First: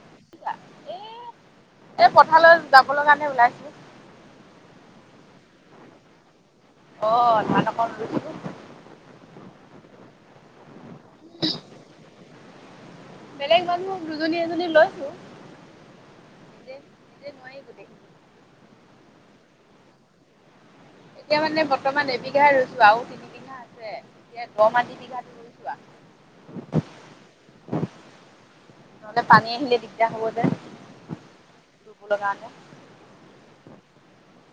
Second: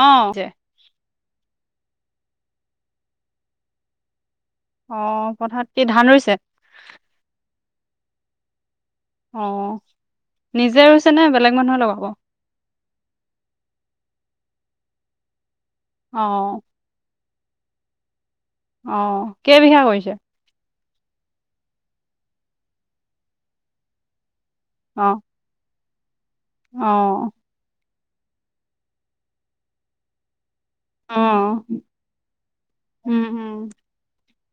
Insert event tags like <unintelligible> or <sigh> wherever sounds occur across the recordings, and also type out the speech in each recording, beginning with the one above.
অহ', যে। এহ, পথাৰালৈ যাবলৈ কাৰণে ওলাইছিলো। অহ', পথাৰত কি ধান ৰুইছে। অহ', ধান অকন ৰুইছে। অহ', নিজে ৰুছে নে বেলেগ মানুহে লগাব। বেলেগ মানুহ দুজনী এজনী লৈছো। অহ ', নিজে নিজে নোৱাৰি গোটেইখিনি। অহ', কেই বিঘা কৰিছে। এতিয়া মানে বৰ্তমান এবিঘাই ৰুইছো আৰু তিন বিঘা আছে। এতিয়া দ মাটি অ', বিঘাটো ৰুইছো আৰ। অ', নহ'লে পানী আহিলে দিগদাৰ হ'ব যে। অহ ৰুবলৈ কাৰণে ', উম- উম।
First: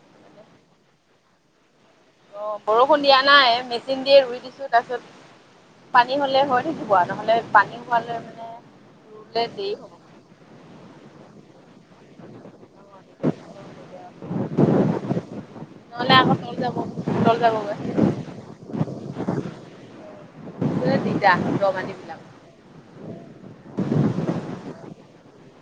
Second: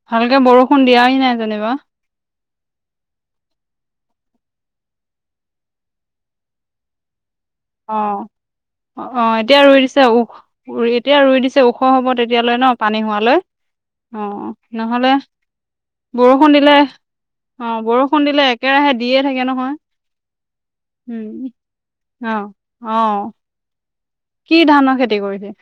ভালকে বৰষুণ দিয়াহি নাই যেনিবা। অহ ', বৰষুণ দিয়া নাই মেচিন দিয়ে ৰুই দিছো তাৰপিছত, পানী হ'লে হৈ থাকিব আৰু নহ'লে পানী হোৱালৈ অহ', মানে -অহ', ৰুলে এতিয়া দেৰি ৰুই হ'ব দিছে আৰু এতিয়া ৰুই দিছে। ওখ হ'ব তেতিয়ালৈ ন পানী হোৱালৈ, অহ ', নহ'লে নহ'লে আকৌ বৰষুণ তল দিলে যাব তল অহ যাবগৈ ', বৰষুণ দিলে একেৰাহে দিয়ে থাকে নহয়, উম। দিগদাৰ দ মাটিবিলাক অহ ', কি ধানৰ খেতি কৰিছে।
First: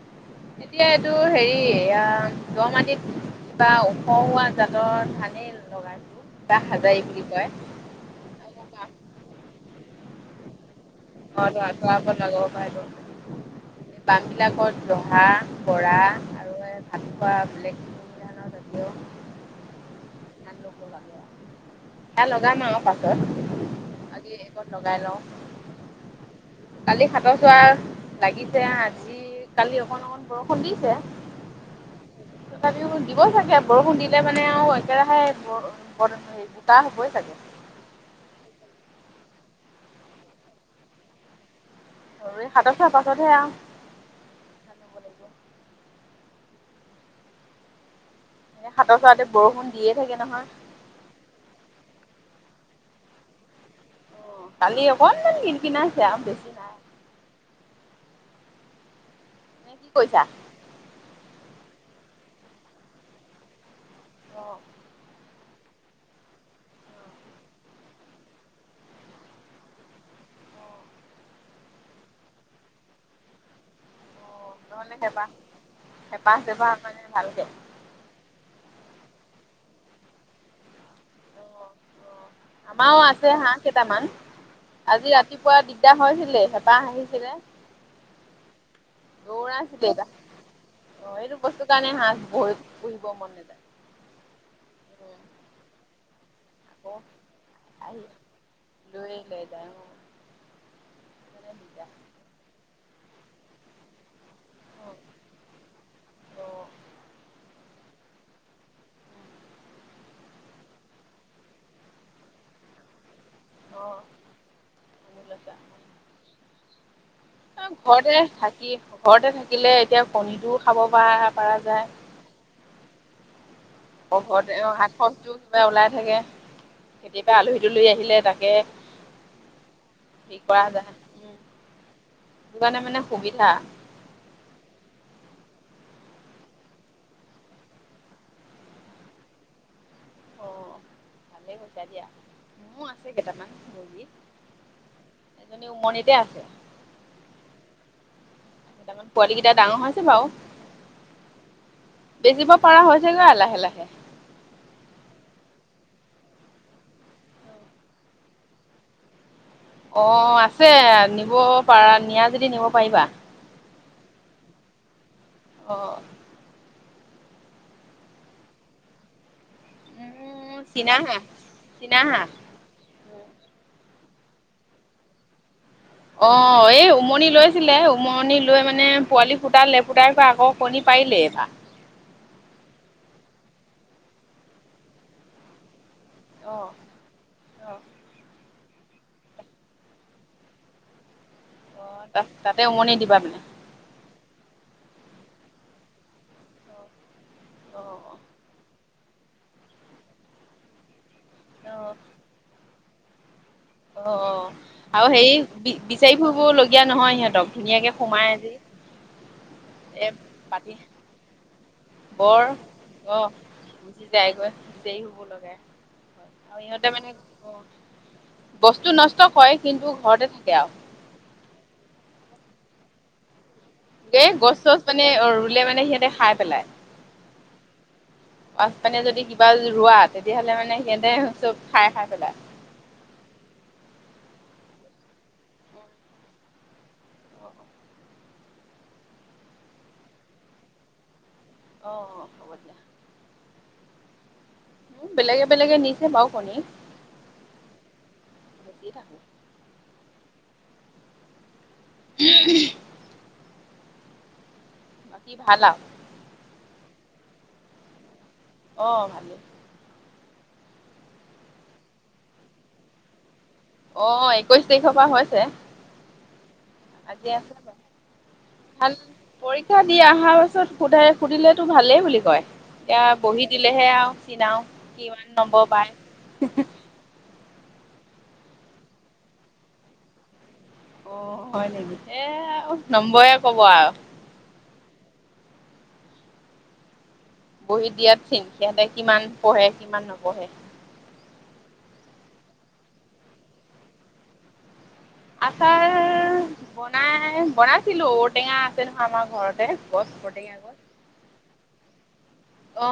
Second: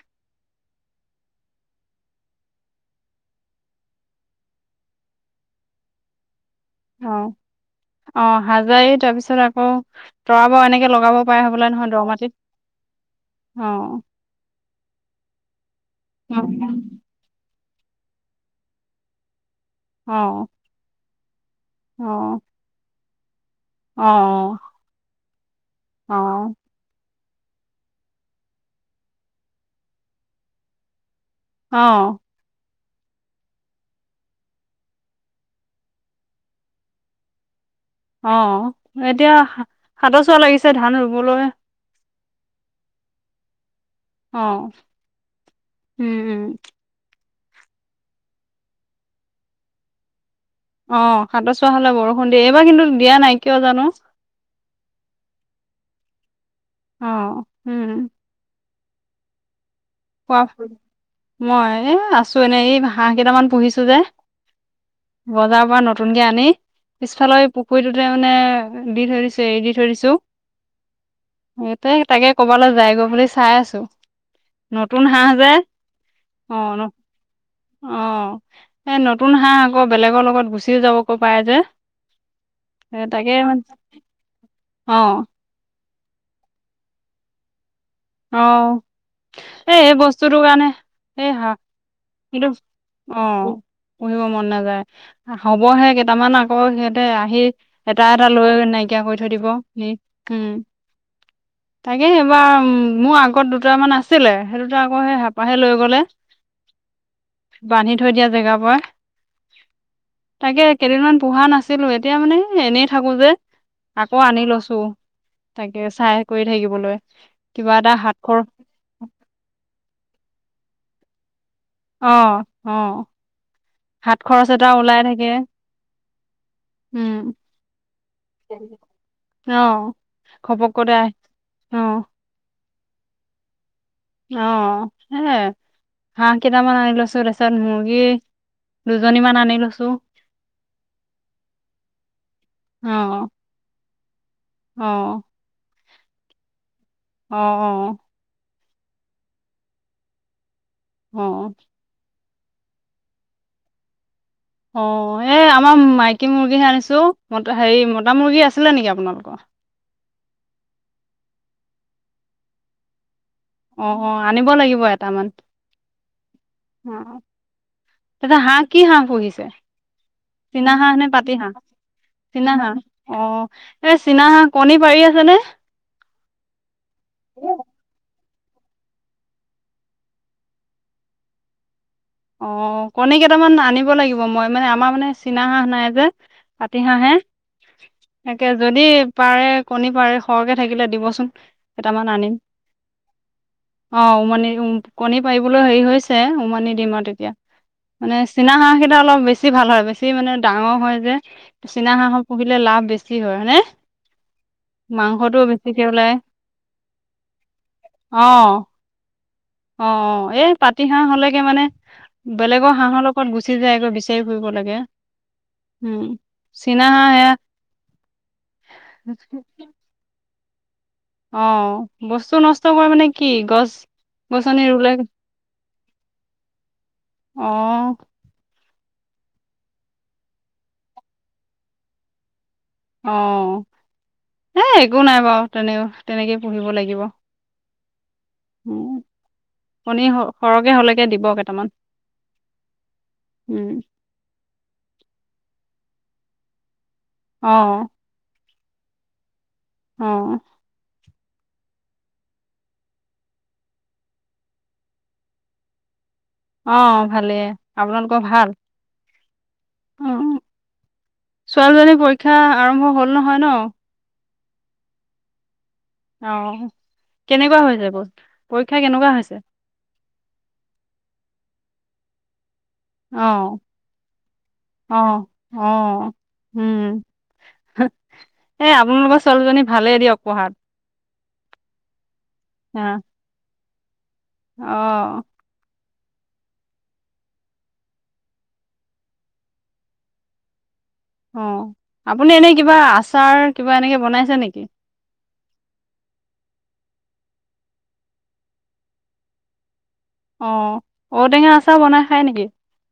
এতিয়া এইটো হেৰি এয়াই দ মাটিত কিবা ওখ হোৱা জাতৰ ধানেই লগাইছো। বা হাজাৰী বুলি অহ', কয়। - অহ', হাজাৰী তাৰপিছত আকৌ <unintelligible> এনেকে লগ <unintelligible> কৰা অ আৰু ভাত অ খোৱা বেলেগ <inaudible> অ'। <inaudible> এয়া লগাম আৰু পাক <unintelligible> আজি একত লগাই লওঁ। অহ লগচোৱা লাগিছে আজি কালি অকন অকন বৰষুণ দিছে। অ তথাপি দিবই চাগে বৰষুণ দিলে মানে আৰু একেৰাহে গোটা হবই চাগে অ এতিয়া সাতৰ চোৱা লাগিছে ধান ৰুবলৈ আৰু এই সাতত চাৰ পাছতহে আহ অ উম উম এ হাতৰ চৰাতে বৰষুণ দিয়ে থাকে নহয় অ সাত চোৱা হলে বৰষুণ দিয়ে এইবাৰ কিন্তু দিয়া নাই কিয় জানো কালি অকনমান কিন কিনাইছে আৰু বেছি নাই। অ উম নে কি কৰিছা? কোৱা মই এ আছো এনেই এই হাঁহ কেইটামান পুহিছো যে অ'। বজাৰৰ পৰা নতুনকে আনি পিছফালে পুখুৰীটোতে মানে দি থৈ দিছো এৰি দি থৈ দিছো গ তাকে কবালৈ যাইগৈ বুলি চাই আছো নহ'লে নতুন হেঁপাহ হাঁহ যে হেঁপাহ অ চেপাহ ন মানে ভালকে অ এই নতুন হাঁহ আকৌ বেলেগৰ লগত গুচি যাবকৈ পাৰে যে এ আমাৰ তাকে আছে হাঁহ মানে কেইটামান অ আজি ৰাতিপুৱা দি এতিয়া হৈছিলে হেঁপাহ আহিছিলে অ দৌৰাইছিলে এই এইবাৰ। বস্তুটোৰ কাৰণে অ' এই এইটো হ বস্তুৰ কাৰণে হাঁহ কিন্তু বহুত পুহিব অ মন পুহিব মন নাযায় হবহে কেতিয়া ত মান আকৌ সিহঁতে আহি আহি এটা এটা লৈ নাইকিয়া কৰি লৈয়ে থৈ লৈ দিব যায় সি অ'। উম মানে দিগদাৰ। তাকে এইবাৰ উম মোৰ আগত দুটামান আছিলে সেই দুটা আকৌ সেই হেঁপাহে লৈ গলে অ', বান্ধি থৈ দিয়া জেগাৰ পৰা তাকে কেইদিনমান পোহা নাছিলো এতিয়া মানে এনেই থাকো যে অ', অ'। আকৌ আনি লৈছো তাকে চাই কৰি থাকিবলৈ অ কিবা এটা হাত ঘৰতে খৰ থাকি ঘৰতে থাকিলে এতিয়া কণীটোও খাব পাৰা অ অ হাত খৰচ ঘৰত এটা শাক ওলাই থাকে খৰচটোৰ কিবা ওলাই থাকে উম কেতিয়াবা আলহী তুলহী আহিলে তাকে অ কি কৰা যায় ঘপককতে উম অ কাৰণে মানে সুবিধা অ সেয়ে হাঁহ কেইটামান আনি লৈছো তাৰপিছত মুৰ্গী দুজনী মান আনি লৈছো অ ভালে কৰিছা দিয়া মোৰ আছে কেইটামান মুৰ্গী অ এজনী উমনিতে আছে অ অ তাৰ পোৱালি কেইটা ডাঙৰ হৈছে বাৰু অ বেচিব পৰা হৈ হৈছেগৈ লাহে লাহে অ এই আমাৰ মাইকী মুৰ্গীহে আনিছো ম হেৰি মতা মুৰ্গী আছিলে নেকি আপোনালোকৰ। অ আছে নিব পাৰা নিয়া যদি নিব পাৰিবা। অ অ আনিব লাগিব এটামান। অ অ তাতে হাঁহ কি হাঁহ পুহিছে মোৰ চিনা হাঁহ নে চীনাহাঁহ পাতি হাঁহ চীনাহাঁহ চিনা হাঁহ অ এই চীনাহা কণী পাৰি আছে নে অ এই উমনি লৈছিলে উমনি লৈ মানে পোৱালি ফুটালে ফুটাই প আকৌ কণী পাৰিলেই এটা অ কণী কেইটামান আনিব লাগিব মই মানে আমাৰ মানে চীনা হাঁহ নাই যে আহ পাতি হাঁহে আহ তাকে যদি পাৰে কণী পাৰে সৰহকৈ থাকিলে দিবচোন অ কেইটামান তাত তাতে উমনি দিবা মানে উমানি উ কণী পাৰিবলৈ হেৰি হৈছে উমানি দিমাত তেতিয়া অ' মানে চিনা হাঁ খেই অলপ বেছি ভাল হয় বেছি মানে ডাঙৰ হয় যে অ' চীনা হাঁহৰ পুহিলে লাভ বেছি কি হয় হানে অ আৰু সে বি ওলাই বিচাৰি ফুৰিব লগীয়া নহয় সিহঁতক ধুনীয়াকে অ সোমাই আজি অ এ পাতি হাঁহ হলেগে মানে বৰ বেলেগৰ হাঁহৰ লগত গুচি যায়গৈ অুজি বিচাৰি ফুৰিব লাগে যায়গৈজ হুব লগাই উম আৰু চীনা ইিহঁতে মানে হাঁহ অ বস্তু সেয়া নষ্ট কৰে কিন্তু ঘৰতে থাক থাকেও অ বস্তু নষ্ট কৰি মানে কি গছ দেই গছ গছনি চছ ৰুলে মানে ৰুলে মানে সিহঁতে খাই পেলাই অ পাচ পানে যদি কিবা ৰোৱা তেতিয়াহ'লে মানে সিহঁতে চব খাই খাই পেলাই অ হ একো নাই বাৰু তেনে তেনেকে পুহিব লাগিব উ কণী সৰহকে হলেকে দিব কেইটামান অ হ'ব দিয়া উম উ বেলেগে বেলগে নিচে বও কণি অ বি ৰাঙ অ উ ব কি ভালা অ ভালেই আপোনালোক অ ভালে অ ছোৱালীজনী পৰীক্ষা আৰম্ভ হ'ল নহয় ন অ একৈশ তাৰিখৰ পৰা হৈছে অ আজি আছে কেনেকুৱা বাৰ হৈছে পৰীক্ষা ভাল কেনেকুৱা হৈছে পৰীক্ষা দি অহা পাছত সোধাই সুধিলে টো ভালেই বুলি কয় এতিয়া অ বহি দিলেহে আৰু চনাাও অ কিমান অ নম্বৰ পায় উম এ আপোনালোকৰ ছোৱালীজনী ভালে দিয়ক পঢ়াত অ হয় নেকি এ নম্বয় কম ওৱাৱ অ বহি দিয়াত চিন সিহঁতে কিমান পঢ়ে কিমান নপঢ়ে অঁ আপুনি এনেই কিবা আচাৰ কিবা এনেকৈ বনাইছে নেকি আচাৰ বনাই বনাইছিলো ঔটেঙা আছে নহয় আমাৰ ঘৰতে গছ অ ঔটেঙা গছ ঔটেঙা আচাৰ বনাই খাই নেকি অ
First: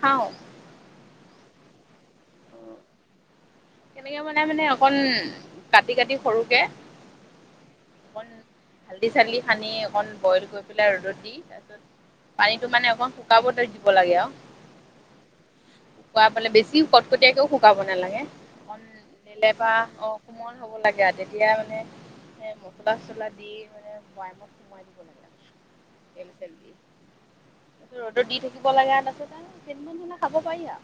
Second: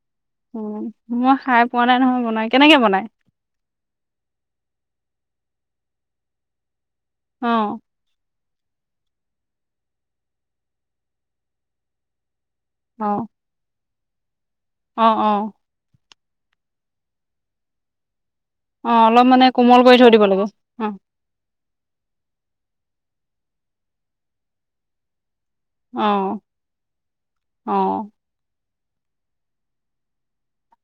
খাও উম মই খাই পোৱা নাই নহয় বনাই কেনেকে বনাই কেনেকে বনাই মানে অকন কাটি কাটি সৰুকে অ অকন হালধি চালধি খানি অকণ বইল কৰি পেলাই ৰ'দত দি তাৰ পিছত পানীটো মান অ অকমান শুকাব ধৰি ব'লাগে অ অ অ শুকুৱাইাবে বেছি কটকটীয়াকেও শুকাব নালাগে অকন অ অলপ মানে লেলেপা কোমল কৰি অ থৈ দিব লাগে কোমল হ'ব অ লাগে আৰু তেতিয়া মানে এ মচলা চচলা দি মানে বৈয়ামত সময় দিব লাগে অহ তেল চেল অহ দিব লাগে তাছত পিছত আৰু য খাব পাৰি আৰু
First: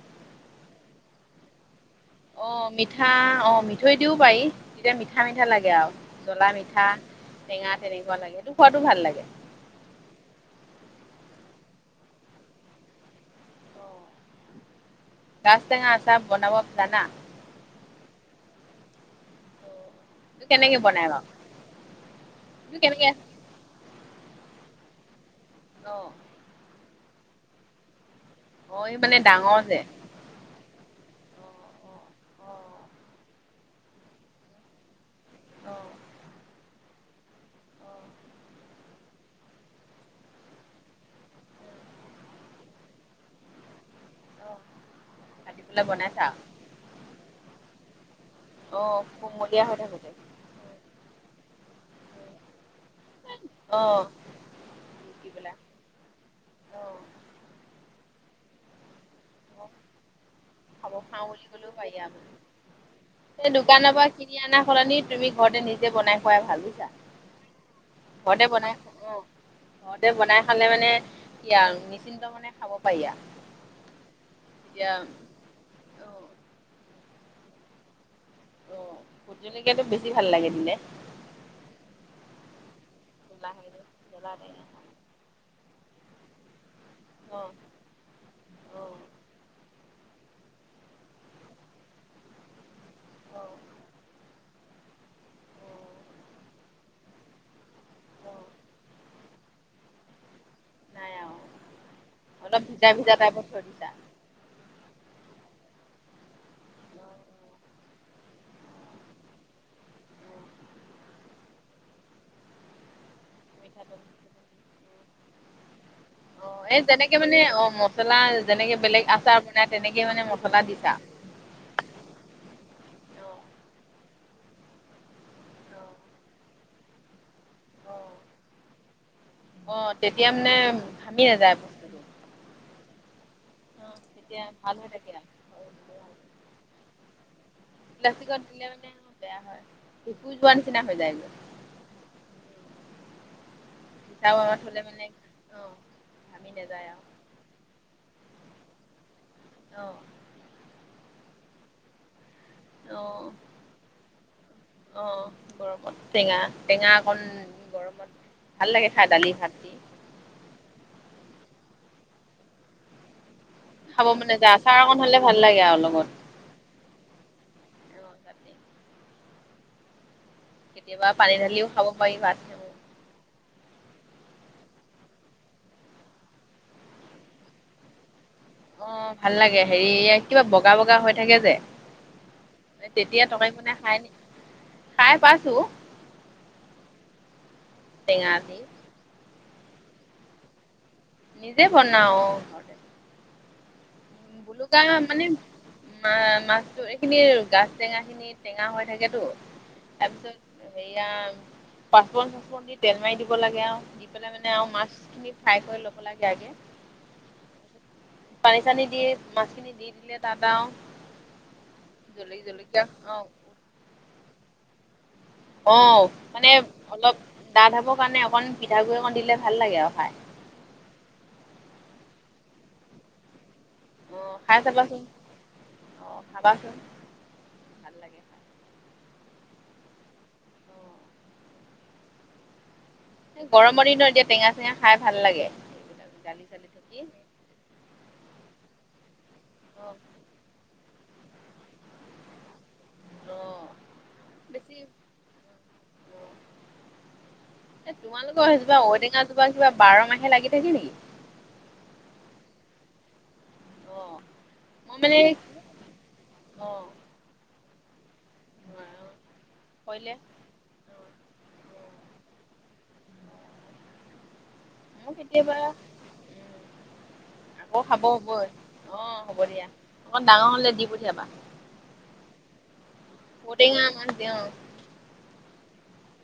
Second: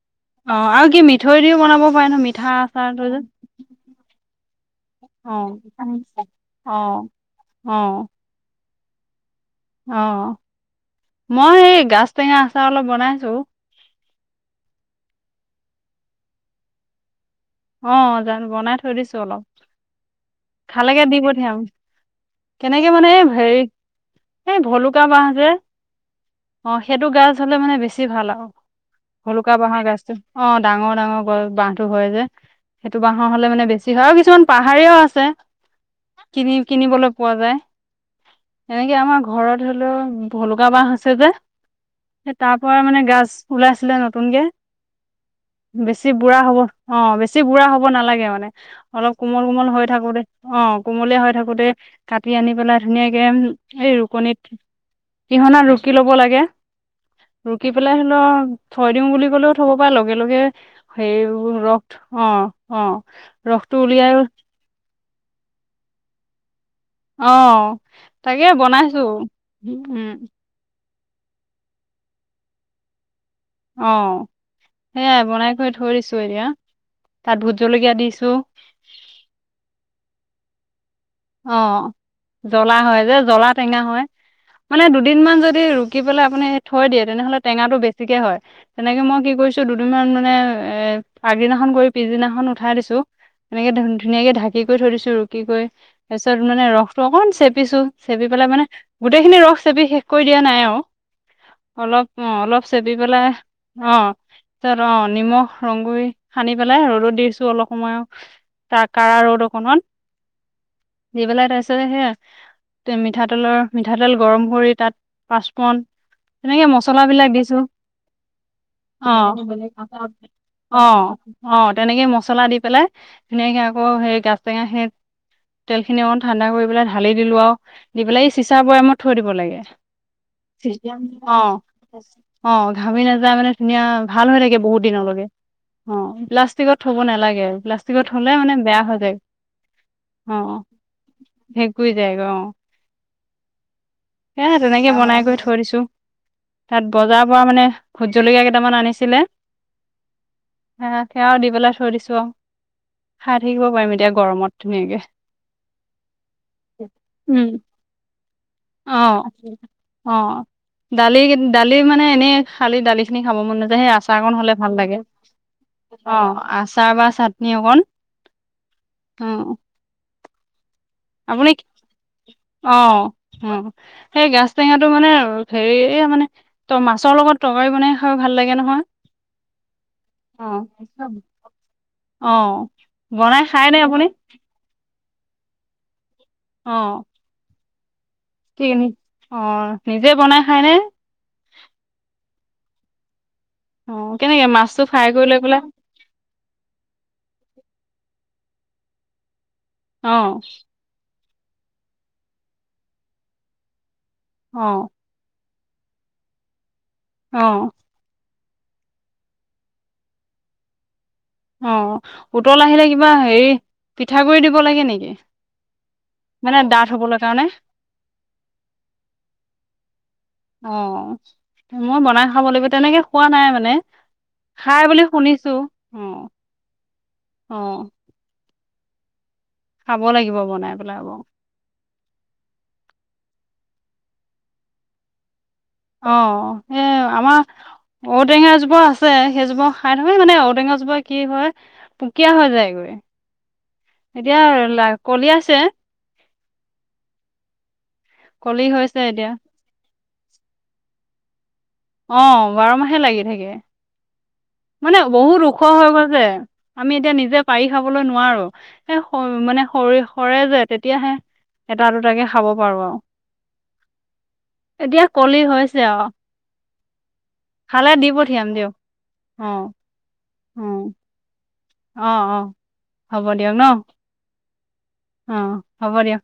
অ আৰু কি মিঠৈ দিও বনাব পাৰে ন মিঠা অ আচাৰটো মিঠা যে অ মিঠৈ দিও পাৰি তেতিয়া মিঠা অ মিঠা লাগে আৰু জ্বলা অ মিঠা অ টেঙা তেনেকুৱা লাগেত টো খোৱাাতটো ভাল লাগে অ মই এই গাজ টেঙা আচাৰ অলপ বনাইছো গাজ টেঙা আচাৰ বনাব জানা অ জানো বনাই থৈ দিছো অলপ এইটো কেনেকে খালেকে বনাই দি বাৰু পঠিয়াম কেনেকে মানে হেৰি এই ভলুকা বাঁহ যে অ অ সেইটো গাছ হলে মানে বেছি বেছি ভাল আৰু অ' এই মানে ভলুকা ডাঙৰ বহা যে। গছতো অ ডাঙৰ ডাঙৰ গছ বাহটো হয় যে সেইটো বাঁাহৰ হলে মানে বেছি হয় আৰু কিছুমান পাহাৰীয়াও আছে আছে কিনি কিনিবলৈ পোযা যায় এনেক আমাৰ ঘৰত ধৰি লও ভলুকা বাঁহ হৈছে যে তাৰ পৰা মানে গাজ ওলাইছিলে নতুনকৈ কাটি পেলাই বনাইছা অ বুঢ়া হব নালাগে অলপ কোমল কোমল হৈ থাকোতে অ কোমলে হৈ থাকোতে কাটি আনি পেলাই ধুনীয়াকে এই অ' ৰুকনিত পিচি পেলাই পিহনাত ৰুকি ল'ব লাগে অ' ৰুকি পেলাই ছয় দিং বুলি ও অ' থব প লগে লগে খাব খাওঁ বুলি সেইবোৰ ক'লেও ৰস পাৰি আৰু অ অ এই ৰসটো দোকানৰ পৰা উলিয়াই কিনি অনা সলনি তুমি ঘৰতে নিজে বনাই খোৱাই ভালো আহ তাকে বনাইছো অ উম। ই নিশ্চিন্ত মানে খাব পাৰিয়া। অ সেইয়াই বনাই কৰি থৈ দিছো এতিয়া। তাত ভোত জলকীয়া দিছ অ জলকীয়াাতটো বেছি ভাল লাগে দিলে। অ জ্বলা হয়। যে জলা জ্বলা তেঙা হেৰিটো হয় জ্বলা টেঙা মানে দুদিন মান যদি থাকি পেলাই আপুনি থৈ দিয়ে তেনেহলে অ টেঙাটো বেছিকে হয় অ অ তেনেকে মই কি কৰিছো মান মানে এ আগদিনাখন কৰি পিছদিনাখন উঠাই দিছো এনেকে ধ ধুনীয়াকে ঢাকি কৰি থৈ দিছো ৰুকি কৰি অ তাৰপিছত মানে ৰসটো অকণমান চেপিছোঁ চেপি অ পেলাই মানে গোটেইখিনি ৰস চেপি শেষ কৰি দিয়া নাই আৰু অলপ অ অলপ ভিজা চেপ ভিজা পেলাই টাইপত থৈ দিছা অ তাৰছত অ নিমখ ৰংগুৰি সানি পেলাই ৰ'দত দিছো অলপ সময় ত কা ৰ'দ অকনত। দি পেলাই তাৰছ সেয়া ত মিঠা লৰ মিঠাটো মিঠাতেল গৰম কৰি তাত পাঁচপন অ তেনেকে এই মছলা যেনেকে বিলাক মানে দিছো অ মছলা যেনেকে বেলেগ অ আচাৰ বনাই তেনেকে মানে মছলা অ দিছা। অ তেনেকে মছলা দি পেলাই অ ধুনীয়াকে আকৌ সেই গা টেঙা সেই তেলখিনি অকণ ঠাণ্ডা কৰিেলাই ঢালিিলোঁ আৰু দি পেলাই এই চিচাৰ বয়মত থৈ দিব লাগে অ তেতিয়া মানে ভামি অ নাযায় বস্তুটো অ। ভাবে ন মানে ধুনীয়া অ ভাল হয় তেতিয়া থাকে বহুত হৈ দিনৰ থাকে লগে আৰু। উম প্লাষ্টিক থই নালাগে আৰু। প্লাষ্টিক দিলে মানে বেয়া হয় ভেকু অ সেগ যায় গে অ। মিছা সে বৈয়ামত থলে তেনেকে মানে বনাই কৰি অ থৈ দিছো ভামি নাযায় তাত আৰু বজাৰৰ পৰা মানে জলকীয়া কেইটামান আনিছিলে! অহ। সেয়াওঁ দি পেলাই থৈ দিছো আৰু। খাই থাকিব পাৰিম এতিয়া গৰমত ধুনীয়াকে। বৰফত টেঙা-টেঙা অকণ উম গৰমত ভাল লাগে খাই দালি ভাত দি। দালি-দালি মানে এনেই খালি দালি খিনি। খাব মন নাযায় সেই খাব আচাৰ মন অকণ নাযায় হলে ভাল আচাৰ অকণ লাগে হ'লে ভাল লাগে আৰু লগত অহ আচাৰ বা চাটনি অকণ। অ চাটনি অহ। কেতিয়াবা পানী ঢালিওঁ খাব পাৰি ভাত অ অ সেইবোৰ। সেই গাছ টেঙাটো মানে হেৰি মানে ত মাছৰ লগত তৰকাৰী বনাই খাই। ভাল লাগে নহয় অহ ভাল লাগে হেৰি অ কিবা বগা-বগা হৈ থাকে যে অ তেতিয়া বনাই টৰকাৰি খায় মনে নে খাই আপুনি নেকি। খায় পাইছো। অহ টেঙা দি। অহ নিজে বনাই খায়নে। নিজে বনাওঁ। অহ দে। অ কেনেকে গোলুকা মাছটো ফ্ৰাই মানে কৰি লৈ পেলাই মা মাছটো এইখিনিৰ গাত। টেঙা খিনি টেঙা হৈ থাকেতো। অ তাৰপিছত হেয়া। পাচফুৰন-চাহফুৰন দি তেল মাৰি দিব লাগে আৰু। পেলাই মানে অ আৰু মাছ খিনি। ফ্ৰাই কৰি ল'ব লাগে আগে। অহ। পানী চানী দিয়ে। মাছখিনি দি দিলে তাৰপৰা আৰু। অহ জলকীয়া উতল জলকীয়া আহিলে কিবা হেৰি অ' পিঠাগুৰি দিব লাগে নেকি? অহ মানে ডাঠ হবলৈ অলপ কাৰণে ডাঠ হবৰ কাৰণে অকণ পিঠাগুৰি অকণ দিলে ভাল লাগে আৰু খাই। অ মই বনাই খাব লাগিব তেনেকে খোৱা নাই মানে। খাই বুলি শুনিছো। খাবা চোন। অহ। খাব লাগিব বনাই অ পেলাই আকৌ। গৰমৰ দিনৰত এতিয়া টেঙা চেঙা খাই ভাল লাগে। দালি চালি অহ এ থাকি আমাৰ। ঔটেঙা এজোপা আছে। সেইজোপা অ', খাই থাকে মানে ঔটেঙা জোপা। কি হয় পুকীয়া হৈ যায় গৈ। অ', এতিয়া বেছি লাই কলি আছে। এ তোমালোকৰ সেই কলি ফালে <inaudible> হৈছে এতিয়া ঔটেঙাোািবা বাৰ ম হে লাগি থাকে নেকি? অ বাৰ মাহে লাগি থাকে। অ', মানে বহুত ওখ হৈ গৈছে অ', আমি এতিয়া নিজে পাৰি।। খাবলৈ নোৱাৰো। সেই মানে সৰ কৰিলে সৰে যে তেতিয়াহে।। এটা দুটাকে খাব পাৰো আৰু। এতিয়া মোৰ কলি কেতিয়াবা হৈছে আৰু উম, আকৌ খালে খাব দি হ'বই পঠিয়াম দিয়ক। অ হ'ব অ দিয়া। ডাঙৰ অ হলে দি পঠিয়াবা। অ অ। হ'ব দিয়ক ন পঠিয়াম দিয়ক। অ হ'ব দিয়ক।